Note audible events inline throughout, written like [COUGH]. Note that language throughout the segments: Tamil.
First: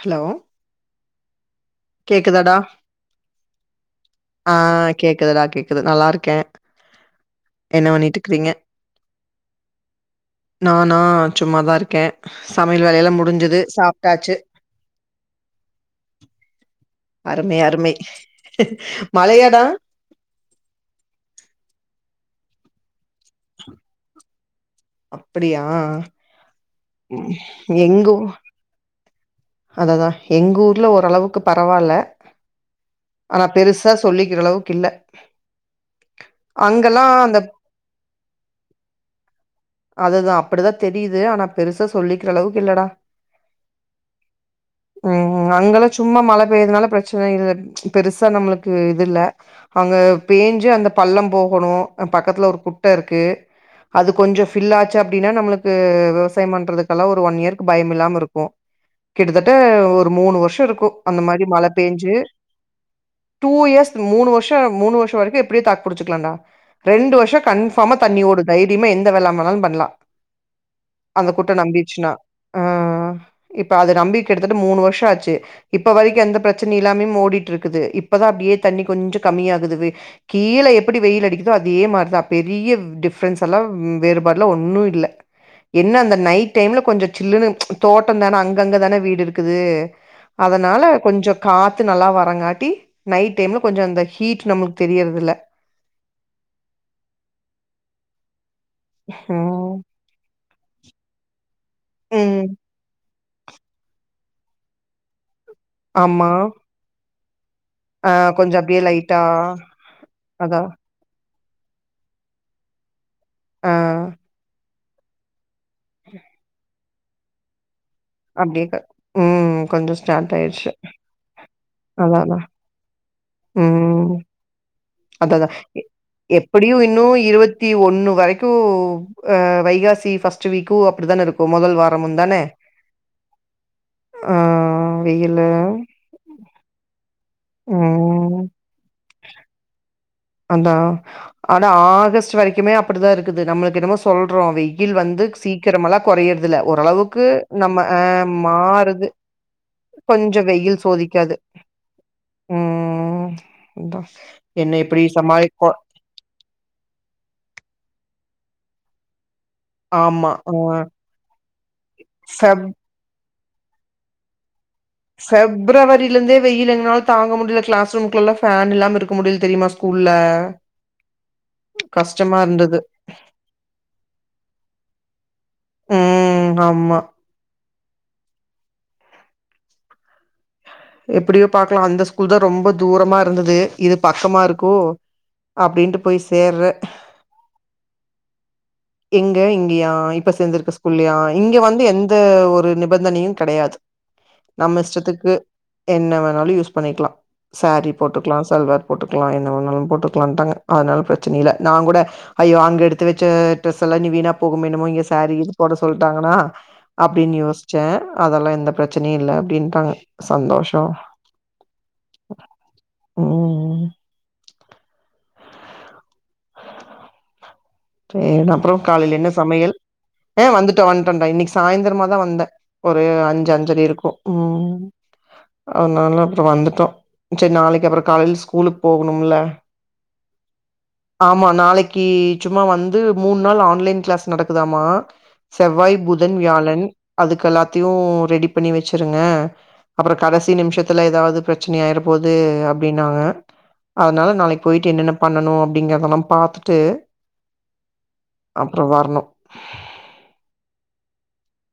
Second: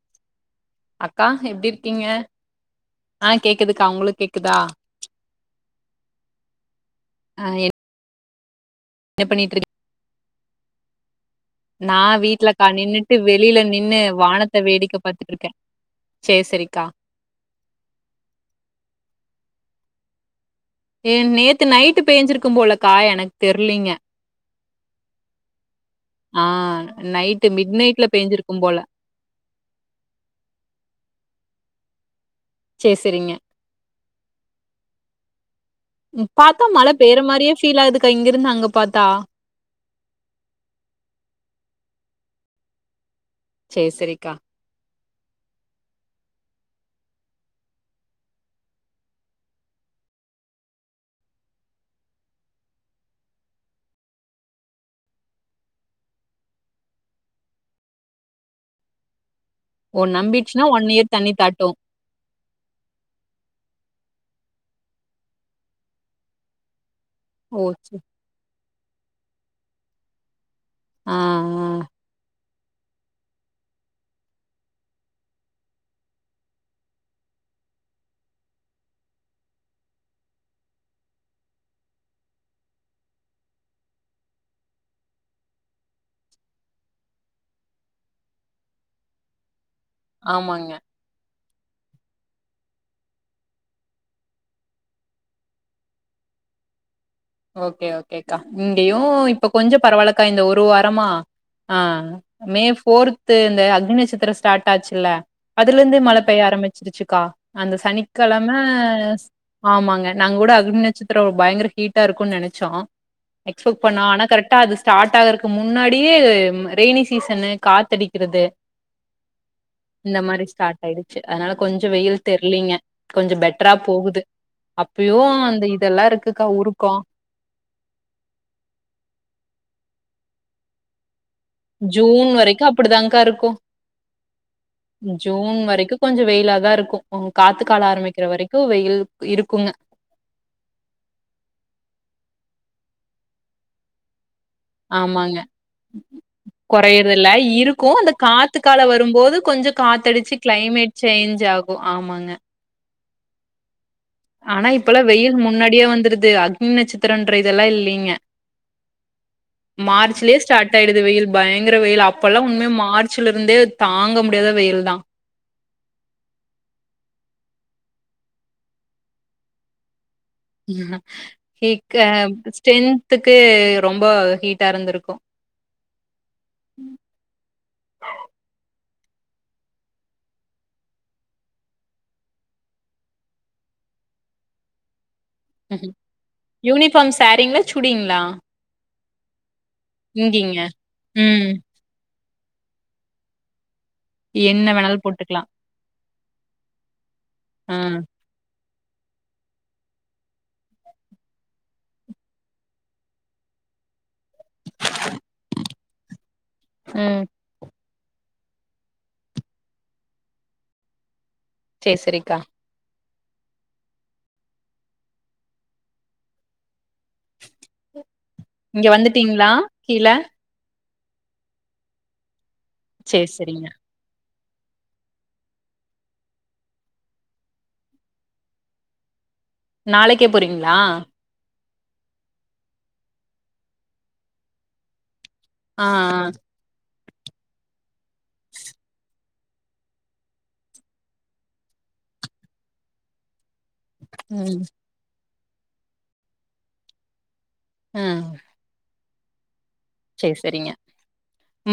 ஹலோ அக்கா எப்டி இருக் கேக்குதாடா உங்களுக்கு ஆ கேக்குதா கேக்குதுடா கேக்குது நல்லாருக்கே ஆ என்ன பண்ணீட்டுக்கறீங்க என்ன பண்ணிட்ருக் நானா சும்மாதா நா இருக்கே வீட்லக்கா சமையல் வேலையெல்லா முடிஞ்சிது சாப்ட்டாச்சு தா வேடிக்க பாத்துட்ருக்கே சேர் சேரிக்கா அருமை அருமை மழையாடா ஏ நேத்து நைட்டு பேஞ்சிருக்கும்போலக்கா எனக் தெர்லீங்க அப்படியா ஆ ம் நைட்டு மிட் நைட்ல எங்க ஊ பேஞ்சிருக்கும்போல அததா எங் ஊர்ல ஓரளவுக்கு பரவால்ல சேர் செரிங்க ஆனா பெருசா சொல்லிக்கிறளவுக் இல்ல ம் பாத்தா மழ அங்கெல்லா பெய்ற அந்த மாரியே ஃபீல் ஆகுதுக்கா இங்கிருந்து அங்க பாத்தா அதுதா அப்பிடிதா தெரியுது ஆனா பெருசா சொல்லிக்கிறளவுக் இல்லடா சேர் செரிக்கா ம் அங்கெல்லா சும்மா மழ பெய்றதுனால பிரச்சன இல்ல பெருசா நம்ளுக்கு இது இல்ல அங்க பேஞ்சு அந்த பள்ளம் போகணு அ பக்கத்துல ஒரு குட்ட இருக்கு அது கொஞ்சோ ஃபில் ஆச்சு அப்டினா நம்ளுக்கு விவசாயம் பண்றதுக்கெல்லா ஒரு ஒன் இயர்க்கு பயமில்லாம இருக்கு கிட்டத்தட்ட ஓ ஒரு மூணு வர்ஷோ நம்பிடுச்சுன்னா ஒன் இருக்கு இயர் அந்த தண்ணி மாரி மழ தாட்டு பேஞ்சு டூ இயர்ஸ் ம் மூணு வர்ஷோ மூணு வர்ஷோ வரைக்கு எப்டியோ தாக் புடிச்சுக்கலான்டா ரெண்டு வர்ஷோ ஓ சே கன்ஃபாமா தண்ணி ஓடு தைரியமா எந்த வெள்ளாம் வேணாலு பண்லா ஆ அந்த குட்ட ஆ நம்பீர்ச்சுன்னா ஆ இப்ப அது நம்பி கிட்டத்தட் மூணு வர்ஷோ ஆச்சு இப்ப வரைக்கு எந்த பிரச்சனையில்லாமயும் ஓடிட்ருக்குது இப்பதா அப்டியே தண்ணி கொஞ்சோ கம்மியாகுது அ கீழ எப்பிடி வெயில் அடிக்குதோ அதே மாரிதா பெரிய டிஃப்ரென்ஸ் எல்லா வேறுபாடுலா ஒன்னு இல்ல என்ன அந்த நைட் டைம்ல கொஞ்ச சில்லுனு தோட்டந்தான அங் கங்க தான வீடுருக்குது ஆமாங்க அதனால கொஞ்சோ காத்து நல்லா வரங்காட்டி நைட் டைம்ல கொஞ்சோ இந்த ஹீட்டு நம்மள்க் தெரியறதில்ல ஓகே ஓகேக்கா இங்கயு இப்ப ம் கொஞ்சோ பரவால்லக்கா இந்த ஒரு வாரமா ஆ ம் மே ஃபோர்த்து இந்த அக்னி்நட்சத்திரோ ஸ்டாட் ஆச்சுல்ல அதுலர்ந்து மழ ஆமா பெய்ய ஆரம்மிச்சிருச்சுக்கா அந்த ஆ சனிக்கெழம கொஞ்சோ அப்டியே லைட்டா ஸ் ஆமாங்க நாங்கூட அதா அக்னி நட்சத்திரோ பயங்கர ஹீட் டாருக்குன் நெனச்சோ எக்ஸ்பெட் ஆ பண்ணோ ஆனா கரெக்ட்டா அது ஸ்டாட் ஆகறக் கு முன்னாடியே ம் ரெய்னி சீசனு காத்தடி க்கிறது அப்டியே க ம் கொஞ்சோ இந்த ஸ்டார்ட் மாரி ஆயிடுச்சு ஸ்டாட் ஆய்டுச்சு அதனால கொஞ்சோ வெயில் அதா அதா தெர்லீங்க கொஞ்ச பெட்டரா ம் போகுது அப்பயு அந்த இதெல்லா இருக்குக்கா உரு கு இருவத்தி ஒன்னு வரைக்கு அ வைகாசி ஃபஸ்ட் வீக்கு அப்படித்தான இருக் ஜூன் வரைக்கு அப்படிதாங்கா இருக்கு ஆ வெயிலு ஜூன் வரைக்கு கொஞ்சோ வெயிலாதா இருக்கு காத்துக்கால ஆரம்பிக்கிற ம் வரைக்கு வெயில் இருக்குங்க அதா ஆனா ஆகஸ்ட் வரைக்குமே அப்படிதா இருக்குது நம்மளுக்கு என்னமோ சொல்றோ வெய் யில் வந்து ஆமாங்க. சீக்கிரமாலா கொறையிற்தில்ல ஓரளவுக்கு கொறையறதில்ல நம்ம இருக்கு. ஆ அந்த காத்து கால மாறுது வரும்போது கொஞ்சோ காத்தடிச்சு கொஞ்சோ வெயில் கிளைமேட் சோதிக்காது சேஞ்ச் ஆகு ஆமாங்க ம் அதா ஆனா என்ன எப்படி இப்பல்லாம் வெயில் முன்னாடியே வந்துருது அக்னி நட்சத்திரன்ற இதெல்லா இல்லீங்க ஆமா மார்ச்லியே ஆ ஸ்டாட் ஆயிடுது வெயில் பயங்கிர வெயில் அப்பல்லா ஃபெப் உண்மியா மார்ச் சுல இருந்தே தாங்க முடியாத வெயில்தா ஃபெப்ரவரில இருந்தே வெயில் எங்னால தாங்க முடில கிளாஸ் ரூமுக்குல்லலா ஃபேன் இல்லாம இருக்க முடில தெரியுமா ஸ்கூல்ல இக்க கஷ்டமா இருந்தது ஸ்ட்ரென்துக்கு ரொம்ப ஹீட்டா இருந்திருக்கு ம் ஆமா எப்படியோ பாக்கலா அந்த ஸ்கூல்தா ரொம்ப தூரமா இருந்துது இது பக்கமா இருக்கவு ம் ம் யூனிஃபாம் சேரீங்களா சுடிங்ளா எங்க இங்கயா இப்ப சேந்திருக்க ஸ்கூல்லயா ம். இங்க வந்து எந்த ஒரு நிபந்தனையு கெடயாது என்ன நம்ம வேணாலு இஷ்டத்துக்கு போட்டுக்கலா என்ன வேணாலு யூஸ் பண்ணிக்லா ஆ சேரி போட்டு க்லா சல்வார் போட்டுக்லா என்ன வேணாலு போட்டுக்லான்டாங்க அதனால ப்ரெச்சன இல்ல நாங் கூட ஐயோ அங்க எடுத்து வெச்ச ட்ரெஸெல்லா இனி வீணா போகுமோ என்னமோ இங்க சேரீ கீரி போட சொல்ட்டாங்கனா ம் அப்டின் யோஸ் ச்சே அதெல்லா எந்த ப்ரெச்சனியு இல்ல அப்டின்டாங்க சந்தோஷோ சே சேரிக்கா ம் ம் சேர் அப்பறோ இங்க காலையில என்ன வந்துட்டீங்களா சமையல் கீழ ஆ வந்துட்டோ வந்ட்டோடா இன்னைக்கு சாய்ந்திரமாதா வந்தே ஒரு சேரி அஞ்சு சேரிங்க அஞ்சர இருக்கு ம் அதனால அப்பறோ வந்துட்டோ சேர் நாளைக்கப்பறோ காலைல ஸ்கூலுக் போகணுமுல நாளைக்கே போறீங்ளா ஆமா நாளைக்கு சும்மா வந்து மூண் நாள் ஆன்லைன் க்ளாஸ் நடக்குதாமா ஆ ஆ செவ்வாய் புதன் வியாழன் அதுக்கல்லாத்தியு ரெடி பண்ணி வெச்சிருங்க அப்பறோ கடசி நிம்ஷத்துல எதாவ்து ப்ரெச்சின ஆயிற போது அப்டின்னாங்க அதனால நாளைக் ம் போயிட்டு என்னென்ன பண்ணனு அப்டிங்கறதெலாம் பாத்துட்டு அ அப்றோ வரணு சேர் செரிங்க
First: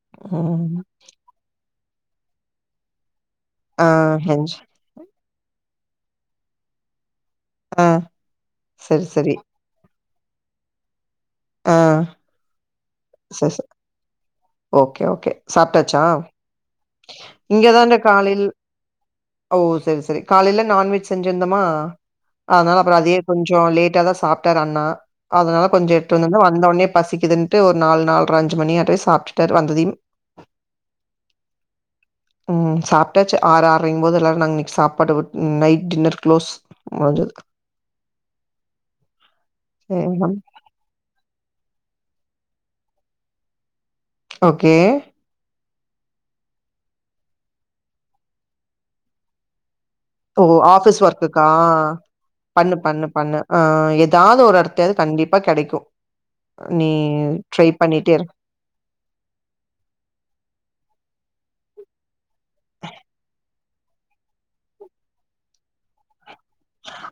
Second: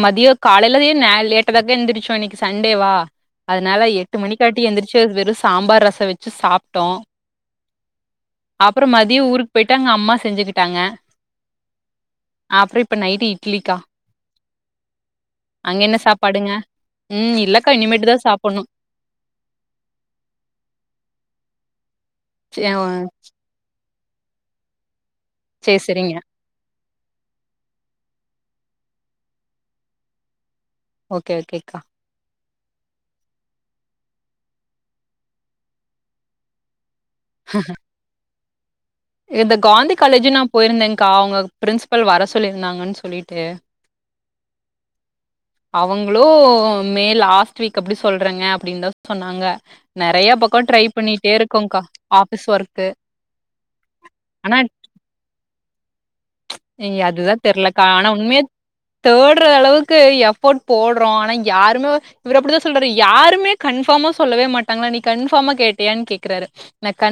மதியோ ம். காலைவே நா லேட்டதாக்க எந்திரிச்சோ இன்னிக்கு சண்டேவா ஆ அதனால எட்டு மணி லஞ்ச் காட்டி எந்திரிச்சு வெறு சாம்பார் ரசோ வெச்சு சாப்டோ ஆ அப்பறோ சரி, மதியோ சரி. ஊருக் போய்ட்டு அங்க அம்மா செஞ்சுக்கிட்டாங்க ஆ அப்புறோ இப்ப நைட்டு இட்லி சரி, க சரி. ஓகே ஓகே அங்க என்ன சாப்டாச்சா சாப்பாடுங்க ம் இல்லக்கா இங்கதா இந்த இனிமேட்டுதா காலைல் சாப்புட்ணு ஓ சேரி சேரி காலையில நான்வெஜ் செஞ்சிருந்தோமா சே அத்னால அப்பறோ அதயே கொஞ் சோ லேட்டாதா சாப்டாரு அண்ணா அதனால சேரி கொஞ்சோ சேரிங்க எட்த்துட் வந்தோன வந்த ஒன்னே பசிக்குதுன்ட்டு ஒரு நாலு நால்ற அஞ்சு மணியாட்டவே சாப்டுட்டாரு வந்ததியும் ஓகே ஓகேக்கா ம் சாப்டாச்சு ஆறு ஆறையுங்கிம்போது எல்லோரு நாங் இன்னைக் சாப்பாடு வி நைட் டின்னர் க்ளோஸ் மது இந்த காந்தி காலேஜு நா போயிருந்தேன்கா அவங்க பிரின்சிபல் வர சொல்லியிருந்தாங்கன்னு சொல்லிட்டு ஓகே அவங்களோ மே லாஸ்ட் வீக் அப்டி சொல்றங்க அப்டின்னு தா சொன்னாங்க நெறைய ஓ பக்கம் ட்ரை ஆபிஸ் பண்ணிட்டே ஒர்க்குக்கா இருக்கோம்க்கா. ஆஃபீஸ் பண்ணு ஒர்க்கு. பண்ணு பண்ணு ஆ ஏதாவது ஒரு எடத்த கண்டிப்பா கெடைக்கு அதுதா தெரலக்கா ஆனா பண்ணிட்டே இரு. உண்மையா தேட்ற அளவுக்கு எஃபோர்ட் போடுறோ ஆனா யாருமே இவர் அப்டிதா சொல்றாரு யாருமே கன்பார்மா சொல்லவே மாட்டாங்களா நீ கன்ஃபார்மா கேட்டியானு கேக்குறாரு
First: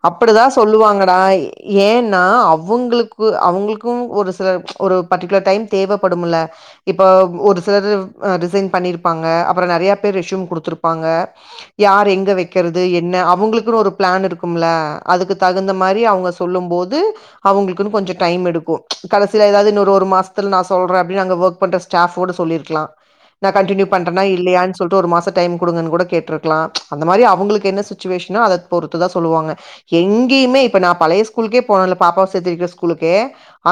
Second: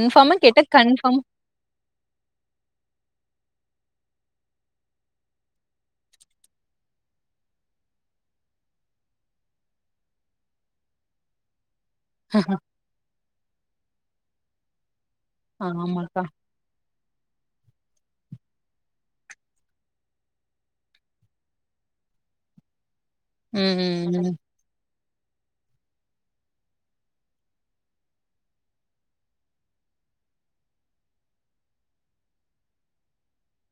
அப்டிதா சொல்லுவாங்கடா ஏன்னா அவங்களுக்கு அவங்களுக்கு ஒரு சில ஒரு பர்டிகுலர் டைம் தேவைப்படும்ல இப்ப ஒரு சிலர் ரிசைன் பண்ணிருப்பாங்க அப்பற நெறைய பேர் ரெஷ்யூம் குடுத்துருப்பாங்க யார் எங்க வெக்கிறது என்ன அவங்களுக்குன்னு ஒரு பிளான் இருக்கும்ல அதுக்கு தகுந்த மாரி ஆமாக்கா. அவங்க சொல்லும் போது அவங்களுக்குன்னு கொஞ்சோ டைம் எடுக்கு கடைசியில் ஏதாவது இன்னொரு ஒரு மாசத்துல நா சொல்றே அப்படின் அங்க ஒர்க் பண்ணுற ஸ்டாஃப் கூட சொல்லியிருக்கலா நான ம், கண்டினியூ ம், பண்றா ம், இல்லையான்னு சொ ல்ட்டு ஒரு மாசோ டைம் குடுங்க கூட கேட்டுருக்கலா அந்த மாதிரி அவங்களுக்கு என்ன சிச்சுவேஷனோ அத பொறுத்தா சொ ல்லுவாங்க எங்கேயுமே இப்ப நா பழைய ஸ்கூல்லுக்கே போனேல பாப்பாவ சேத்து வெக்க ஸ்கூலுக்க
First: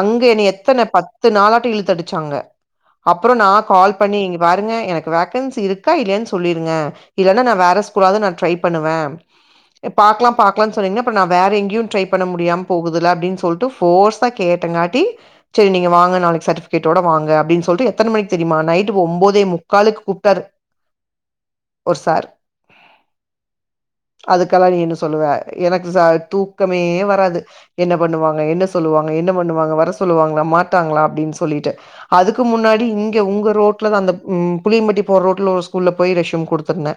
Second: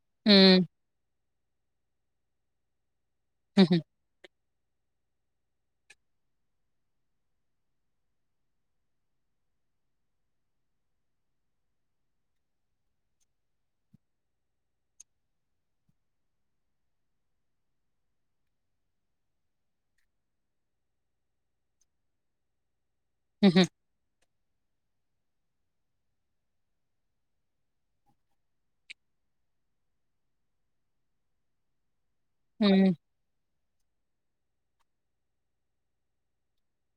அங்க என்ன ம், எத்தனை பத்து நாளாட்ட இழுத்த அடிச்சாங்க அப்புறோ நா ம்ஹ்ம், கால் பண்ணி இங்க பாருங்க எனக்கு வேக்கன்சி இருக்கா இல்லையான்னு சொல்லிருங்க இல்லன்னா நா வேற ஸ்கூலாவது நா ட்ரை பண்ணுவே பாக்கலாம் பாக்காலுனு சொன்னீங்கன்னா அப்ப நா வேற எங்கேயு ட்ரை பண்ண முடியாம போகுதுல அப்டின்னு சொல்ட்டு போர்சா கேட்டங்காட்டி செரி நீங்க வாங்க நாளைக்கு சர்டிபிகேடோட வாங்க அப்டின்னு சொல்ட்டு எத்தனை மணிக்கு தெரியுமா நைட்டு ஒம்பதே முக்காலு கூப்ட்டாரு ஒரு சாரு ம் ஹூ அதுக்கெல்லா நீ என்ன சொல்லுவ எனக்கு ச தூக்கமே வராது என்ன பண்ணுவாங்க என்ன சொல்லுவாங்க என்ன பண்ணுவாங்க வர சொல்லுவாங்களா மாட்டாங்களா அப்டின்னு சொல்லிட்டு அதுக்கு முன்னாடி ம். இங்கே உங்கள் ரோட்டில் தா அந்த ம் புளியம்பட்டி போற ரோட்ல ஒரு ஸ்கூல்ல போய் ரெஸ்யூம் குடுத்துருந்தே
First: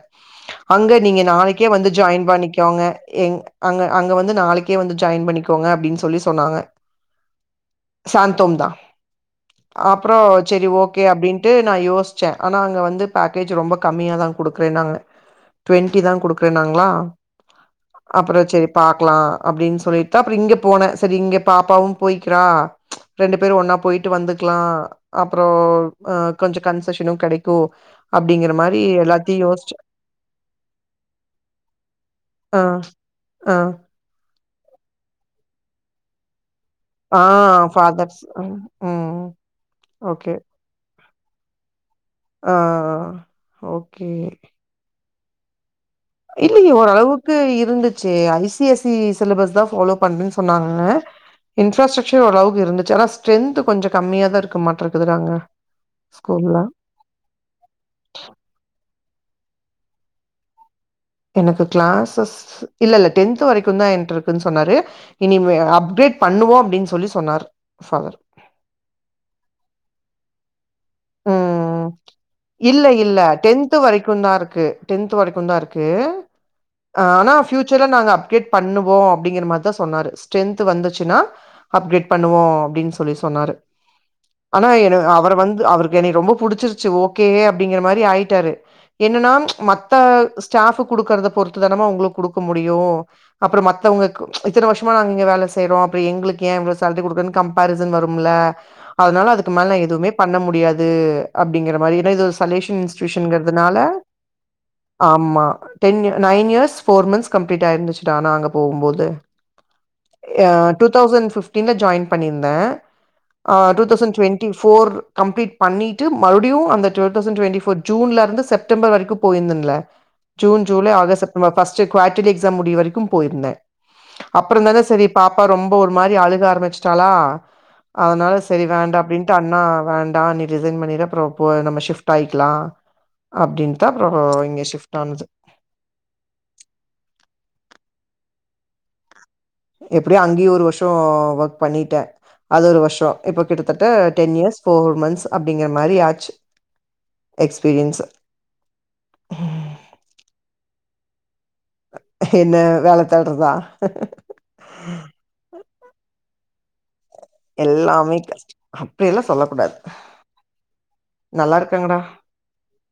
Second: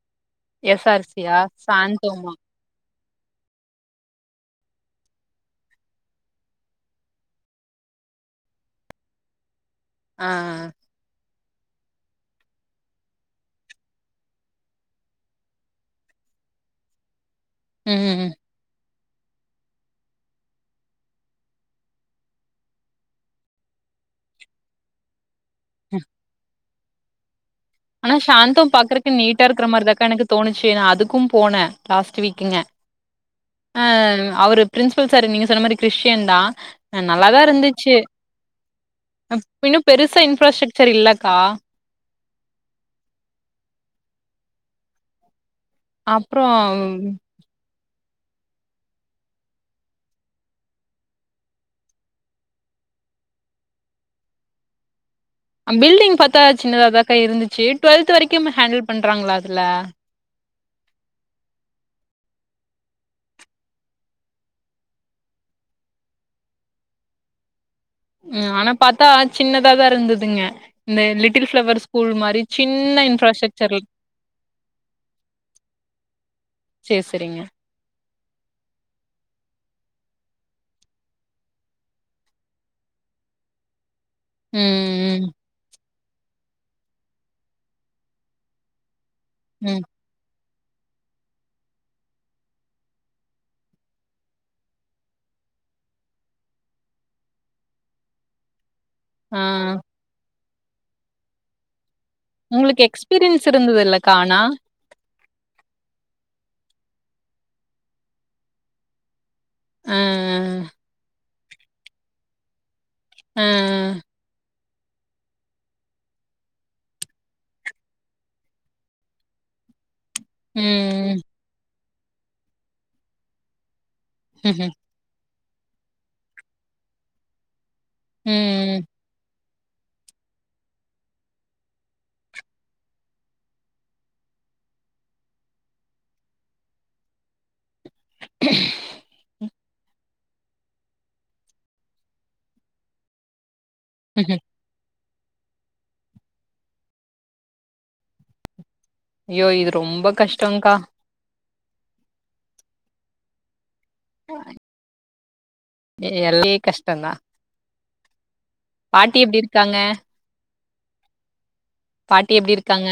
அங்க நீங்க எஸ்ஆர்சியா? நாளைக்கே வந்து ஜாயின் சாந்தோமா? பண்ணிக்கோங்க எங் அங்க அங்க வந்து நாளைக்கே வந்து ஜாயின் பண்ணிக்கோங்க அப்டின்னு சொல்லி சொன்னாங்க சாந்தோம் தா அப்புறோ ஆ சேரி ஓக் ஓகே அப்டின்ட்டு நா யோசிச்சே ஆனா அங்கே வந்து பேக்கேஜ் ரொம்ப கம்மியாக தா குடுக்குறேனாங்க டு்வெண்ட்டி தா குடுக்குறே நாங்களா ம் ம் அப்புறோ செரி பாக்கலா அப்டின்னு சொல்லிட்டு தா அப்புறோ இங்க போனேன் செரி இங்க பாப்பாவு போய்கிறா ரெண்டு பேரு ஒன்னா போயிட்டு வந்துக்கலா அப்றோ அ கொஞ்சோ கன்சஷனு கெடைக்கு ஆனா அப்டிங்கிற சாந்தோம் மாரி பாக்குறக்கு எல்லாத்தையு நீட்டா இருக்க யோசிச்சு மாதிரிதாக்கா எனக்கு தோணுச்சு நா அதுக்கு போனேன் லாஸ்டு வீக்கங்க ஆ ஆ அவரு பிரின்சிபல் சார் நீங்க சொன்ன மாரி கிறிஸ்டியன் தா ஆ நல்லாதா இருந்துச்சு ஃபாதர்ஸ் ம் இன்னு பெருசா ஓகே இன்ப்ராஸ்ட்ரக்சர் இல்லக்கா ஆ அ ஓகே அப்றோ இல்லயே ஓரளவுக்கு இருந்துச்சு I C S C syllabus தா ஃபாலோ பண்றேன்னு சொன்னாங்க இன்ஃப்ராஸ்டரக்சர் ஓரளவுக்கு இருந்துச்சு ஆன ஸ்டரென்து கொஞ்ச கம்மிய தா இருக்க மாட்ட இருக்குதுடா அங்க பில்டிங் பாத்தா ஸ்கூல்ல சின்னதாக தாக்கா இருந்துச்சு டுவெல்த் வரைக்கும் ஹேண்டில் பண்றாங்களா அதுல எனக்கு கிளாஸஸ் இல்ல இல்ல டென்த் வரைக்கு தா என்ட இருக்குன்னு சொன்னாரு இனி அப்கிரேட் பண்ணுவோ அப்டின்னு சொல்லி சொன்னார் ஃபாதர் ம் ஆனா பாத்தா சின்னதாதா இருந்ததுங்க இந்த லிட்டில் ஃப்ளவர் ம். ஸ்கூல் மாரி இல்ல சின்ன இன்ஃப்ராஸ்ட்ரக்சர் டென்த் வரைக்கு தா இருக்கு சேர் சே ஆனா பியூச்சர்ல நாங்க அப்கிரேட் பண்ணுவோ அப்டிங்ற மாரிதா சொன்னாரு ஸ்ரென்த்து வந்துச்சுன்னா அப்கிரேட் பண்ணுவோ அப்டின்னு சொல்லி சொன்னாரு ஆனா ம் அவர் வந்து அவர் என்னைய ரொம்ப புடிச்சிருச்சு ஓகே அப்டிங்கிற மாரி ஆயிட்டாரு என்னன்னா ம் ம் மத்த ஸ்டாப் குடுக்கறத பொறுத்து தானமா உங்களுக்கு குடுக்க முடியு அப்றோ மத்தவங்க இத்தன வருஷமா நாங்க இங்க வேல செய்யறோ அப்றோ எங்களுக்கு ஏ இவ்ளோ சேலரி குடுக்க கம்ப [UNINTELLIGIBLE] வரும்ல அதனால அதுக்கு மேல ஆ நா எதுவுமே பண்ண முடியாது அப்டிங்கற மாரில்லா சலயூஷன் உங்களுக்கு எக்ஸ்பீரியன்ஸ் இன்ஸ்டூஷன்ங்கிறதுனால இருந்தது இல்லக்கா ஆனா? ஆமா ten nine years four months complete ஆயிருந்துச்சுட்டா நா அங்க போகும் போது அ, ஆ டூ தௌசண்ட் பிப்டீன்ல ஜாயின் பண்ணியிருந்தே ஆ டூ அ, தௌசண்ட் டுவெண்டி டி ஃபோர் கம்ப்ளீட் பண்ணிட்டு மறுபடியு அந்த டூ தௌசண்ட் டுவெண்டி ஃபோர் ஜூன்ல இருந்து செப்டம்பர் வரைக்கு போயிருந்தன்ல ஜூன் ஜூலை ம், August September first quarterly exam முடிர வரைக்கு போயிருந்தே ம்ஹ்ம், அப்புறோதா செரி பாப்பா ரொம்ப ஒரு மாரி அழுக ஆரம்பிச்சிட்டாளா அதனால செரி ம். வேண்டா அப்டின்ட்டு அண்ணா வேண்டா நீ ரிசைன் பண்ணிரு அப்றோ நம்ம ஷிப்ட் ஆயிக்கலா அப்டின்னுதா அப்றோ இங்க ஷிப்ட் ஆனது எப்டியோ அங்கேயு ஒரு வருஷோ ஒர்க் பண்ணிட்டே அது ஒரு வருஷோ இப்ப கிட்டத்தட்ட டென் ம்ஹ்ம். இயர்ஸ் ஃபோர் மந்த்ஸ் அப்டிங்கற மாரி ஆச்சு எக்ஸ்பீரியன்ஸ் ஐய்யோ இது ரொம்ப கஷ்டங்க்கா என்ன வேல தேட்றதா எல்லே கஷ்டந்தா எல்லாமே கஷ்ட தா அப்டியெல்லா எப்படி சொல்ல கூடாது இருக்காங்க? நல்லா இருக்காங்கடா பாட்டி எப்படி இருக்காங்க?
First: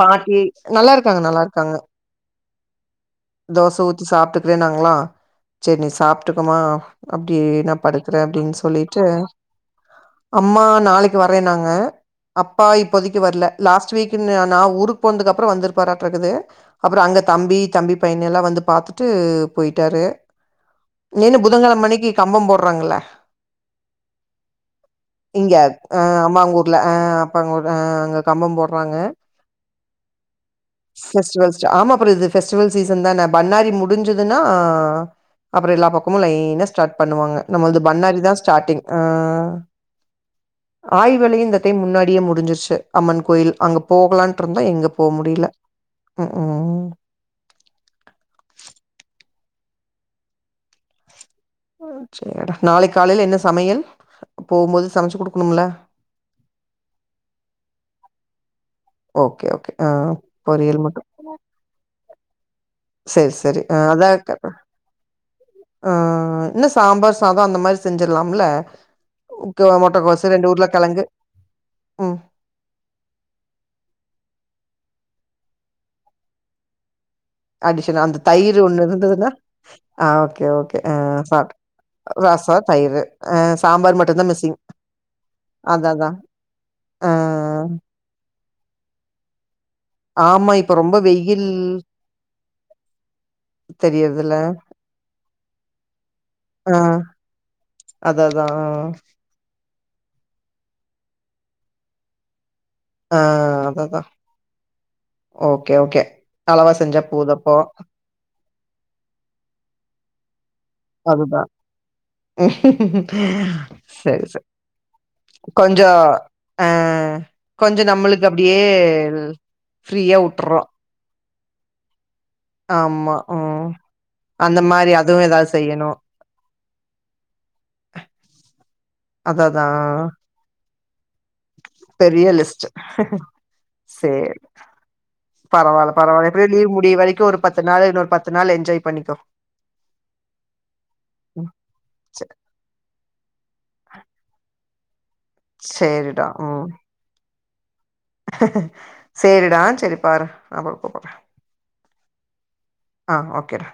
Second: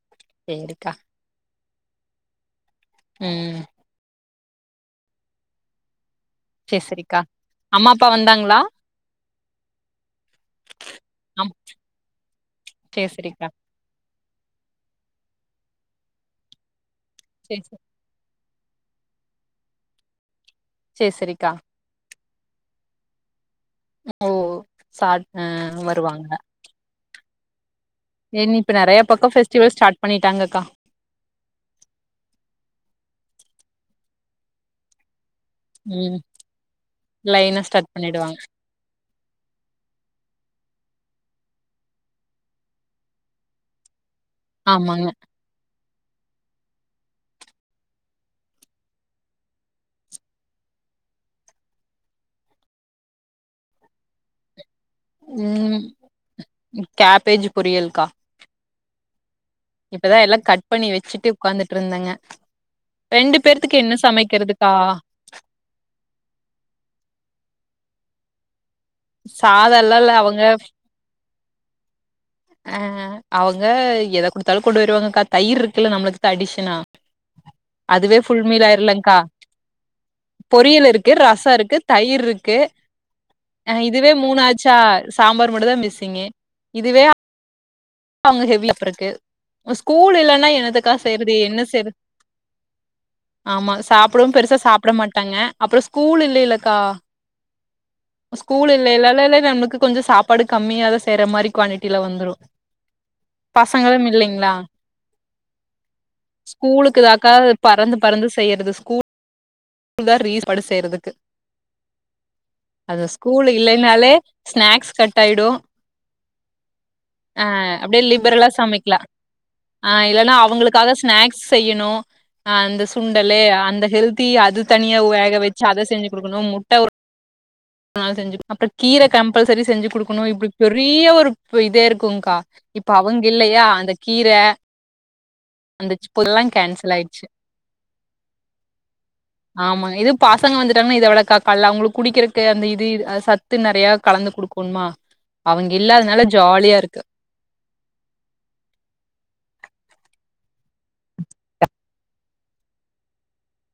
பாட்டி சரிக்கா. நல்லா இருக்காங்க நல்லா இருக்காங்க ம். தோச ஊத்தி சாப்பிட்டுக்கறே அப்டின்னாங்களா செரி நீ சாப் ட்டுக்குமா சரி, சரிக்கா. அப்டி நா அம்மா, அப்பா படுக்கறே வந்தாங்களா? அப்டின்னு சொல்லிட்டு அம்மா நாளிக்கி அம் வரேன்னாங்க அப்பா சரி, இப்போதிக்கி வர்ல சரிக்கா. லாஸ்ட் வீக் நா ஊருக்கு போனதுக்கப்புறோ வந்திருப்பாட்டு இருக்குது அப்றோ அங்க தம்பி சரி, சரி. தம்பி பைய எல்லா வந்து பாத்துட்டு போயிட்டாரு சரி, இன்னி என்ன சரிக்கா. புதங்கெழம அன்னிக்கி கம்பம் போட்றாங்கள்ல ஓ சாட் அ இங்க ஆ வருவாங்க. அம்மாங்க ஊர்ல ஆ அப்பாங்க ஊர்ல ஆ என் இப்ப நெறைய பக்க பெஸ்டிவல் ஸ்டார்ட் பண்ணிட்டாங்கக்கா பெஸ்டிவல்ஸ் ஆமா அப்றோ இது பெஸ்டிவல் சீசன் தான பண்ணாரி முடிஞ்சதுன்னா அப்றோ எல்லா ம். பக்கமு லைனா ஸ்டார்ட் பண்ணுவாங்க லைனா நம்மல்லது ஸ்டார்ட் பண்ணாரிதா பண்ணிடுவாங்க. ஸ்டார்ட்டே ஆ ஆய்வலி இந்த டைம் முன்னாடியே முடிஞ்சிருச்சு அம்மன் கோயில் அங்க போகலான்ட்டு இருந்தோ எங்க ஆமாங்க. போக முடில ம் சேரிடா நாளைக்கி காலையில என்ன சமையல் போகும் போது சமச்சு குடுக்கணும்ல கேப்பேஜ் பொரியல்க்கா ஓகே ஓகே ஆ இப்பதா எல்லா கட் பொரியல் பண்ணி மட்டும். வெச்சுட்டு உக்காந்துட்டு இருந்தேங்க சரி, ரெண்டு சரி. அ பேர்த்துக்கு என்ன சமைக்கிறதுக்கா ம் இல்லனா சாம்பார் சாதோம் அந்த மாரி செஞ்சிடலாம்ல ஓகேவா சாதல்லா இல்ல முட்டக்கோசு அவங்க ரெண்டு உருள கெழங்கு ம் அன் அவ்ங்க எதகொடுத்தாலு கொண்டு வருவாங்கக்கா தயிர் இருக்குல்ல நம்ளுக்கு தா அடிஷ்னலா அடிஷனா அந்த தயிர் ஒண்ணு ஆயிரலங்க்கா இருந்ததுன்னா ஆன் ஓகே ஓகே பொரியல் இருக்கு ன் ரசோ சாப்ட் இருக்கு தயிர் ரசோ இருக்கு தயிரு அ ஆ சாம்பார் இதுவே மட்டுதா மிஸ்ஸிங் மூணாச்சா சாம்பார் மட்டுந்தா அதா அதா மிஸ்ஸிங்கு இதுவே ஆ அங்க ஹெவிலப்பு இருக்கு ஸ்கூல் இல்லன்னா ஆமா இப்ப என்னதுக்கா ரொம்ப செய்யறது வெயில் என்ன செய்ற ஆமா சாப்டவும் தெரியறதுல்ல பெருசா சாப்ட மாட்டாங்க அப்பறம் ஸ்கூல் ஆ இல்லைல்லக்கா அதா அதா ஸ்கூல் ஆ இல்லல்லலாலே நம்மளுக்கு கொஞ்சம் சாப்பாடு கம்மியா தா செய்ற மாரி குவாண்டிட்டில வந்துரும் ஆ அததா பசங்களும் இல்லிங்களா ஓகே ஓகே அளவா செஞ்சா ஸ்கூலுக்குதாக்கா போது அப்போ பறந்து பறந்து செய்றது ஸ்கூல் ல்லா ரீஸ் பாடு செய்றதுக்கு அதுதா அந்த ஸ்கூல் இல்லைனாலே சரி சரி ஸ்நாக்ஸ் கட் ஆயிடும் கொஞ்சோ ஆ அன் கொஞ்சோ அப்டியே நம்மளுக்கு லிபரலா அப்டியே சமைக்கலாம் ஆ ஃப்ரீயா இல்லன்னா உட்டுறோ அவுங்குளுக் காலைல ஸ்நாக்ஸ் செய்யுணும் அந்த ஆமா சுண்டலு ம் அந்த ஹெல்தி அது அந்த மாரி தனியா அதுவு வேக எதாவது வச்சு அத செய்யணு செஞ்சு கொடுக்கணும் முட்ட ஒரு ஆ செஞ்சு அப்பறம் கீர கம்பல்சரி அததா செஞ்சு குடுக்கணும் இப்டி பெரிய ஒரு இப்ப இதே பெரிய இருக்குங்கா லிஸ்ட் இப்ப அவுங்க இல்லயா அந்த சேரி கீரெ பரவால்ல பரவால இப்டியே லீவ் கேன்சல் முடிய ஆயிடுச்சு வரைக்கும் ஒரு பத்து நாள் இன்னொரு பத்து நாள் என்ஜாய் பண்ணிக்கோ ஆமா இது பசங்க வந்துட்டாங்கனா இதவளக்கா ம் கால அவங்ளுக்கு சே குடிக்கிறக்கு அந்த இது சத் த்து நெறைய கலந்து குடுக்குணுமா அவ்ங்க இல்லாதனால சேரிடா ம் ஜாலியா இருக்கு சேரிடா சேரி பாரு நா அப்பறம் கூப்புறேன் ஆன் ஓகே டா